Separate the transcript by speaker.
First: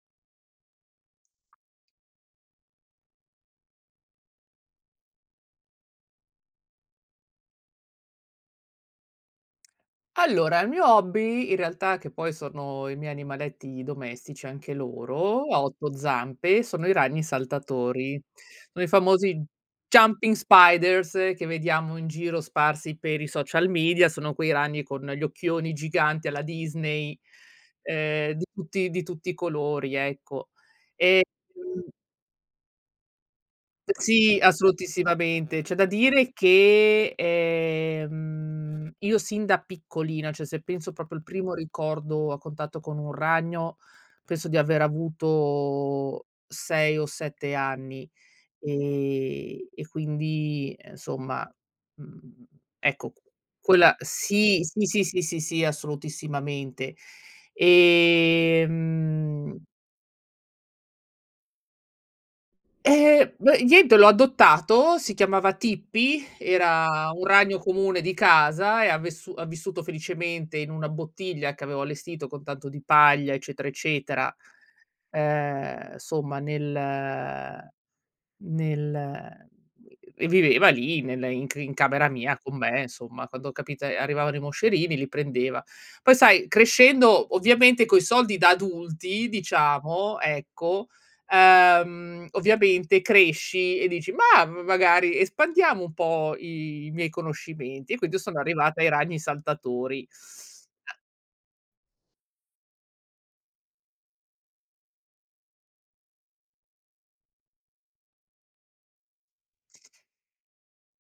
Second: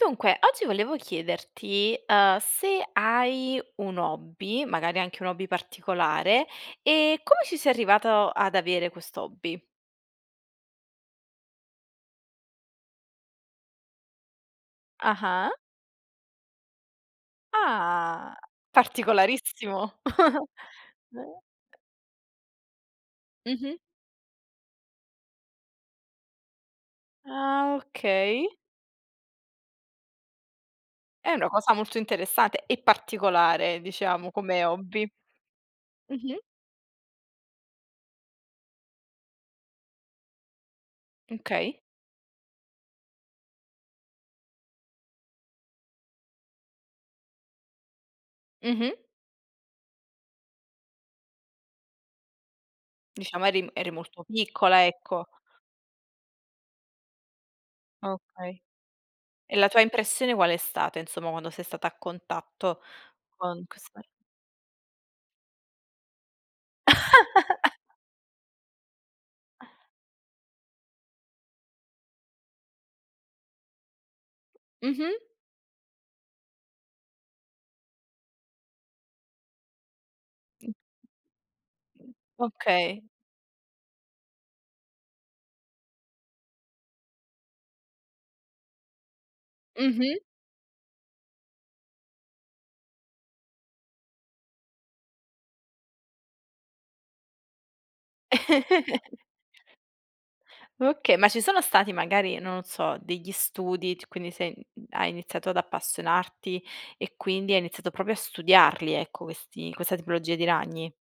Speaker 1: Dunque, oggi volevo chiederti, uhm, se hai un hobby, magari anche un hobby particolare, e come ci sei arrivato ad avere quest'hobby?
Speaker 2: Allora, il mio hobby, in realtà che poi sono, i miei animaletti domestici, anche loro,
Speaker 1: Ah-ah.
Speaker 2: a 8 zampe, sono i ragni saltatori.
Speaker 1: Ah!
Speaker 2: Sono i famosi j
Speaker 1: Particolarissimo.
Speaker 2: jumping spiders che vediamo in giro sparsi per i social
Speaker 1: Mh-mh.
Speaker 2: media. Sono quei ragni con gli occhioni giganti, alla Disney,
Speaker 1: Ah,
Speaker 2: ehm, d
Speaker 1: okay.
Speaker 2: tutti di tutti i colori, ecco, e,
Speaker 1: È una cosa
Speaker 2: mhmm
Speaker 1: molto interessate, e particolare, diciamo,
Speaker 2: Sì,
Speaker 1: come hobby.
Speaker 2: assolutissimamente. C'è da dire
Speaker 1: Mh-mh.
Speaker 2: che, ehm, io sin da piccolina, cioè, se penso proprio al primo
Speaker 1: Okay.
Speaker 2: ricordo, a contatto con un ragno, penso di aver avuto 6 o 7 anni,
Speaker 1: Mh-mh.
Speaker 2: ehm, e quindi, e insomma, mhmm, ecco q
Speaker 1: Diciamo eri m eri
Speaker 2: quella
Speaker 1: molto
Speaker 2: sì,
Speaker 1: piccola,
Speaker 2: sì, sì,
Speaker 1: ecco.
Speaker 2: sì, sì, assolutissimamente,
Speaker 1: Okay.
Speaker 2: ehm,
Speaker 1: E
Speaker 2: mhmm
Speaker 1: la tua impressione qual è stata, insomma, quando sei stata a contatto,
Speaker 2: Ehm, beh,
Speaker 1: con ques
Speaker 2: niente l'ho adottato, si chiamava "Tippi", era un ragno comune di casa e ha vessu ha vissuto felicemente in 1 bottiglia che avevo allestito con tanto di paglia, eccetera, eccetera.
Speaker 1: Mh-mh.
Speaker 2: Ehm, somma, nel, ehm nel, ehm, e viveva lì, nella in c in camera
Speaker 1: Mhmm,
Speaker 2: mia, con me,
Speaker 1: okay.
Speaker 2: insomma, quando ho capito ehm, arrivavano i moscerini li prendeva. Poi sai, crescendo, ovviamente coi soldi da adulti,
Speaker 1: Mh-mh.
Speaker 2: diciamo, ecco, ehm, ovviamente cresci, e dici: "Mah, m magari espandiamo un po' i miei conoscimenti" e quindi io sono arrivata ai ragni saltatori.
Speaker 1: Oka ma ci sono stati magari, non so, degli studi, t quindi sei mhmm, hai iniziato ad appassionarti, e quindi, hai iniziato proprio a studiarli, ecco, questi questa tipologia di ragni?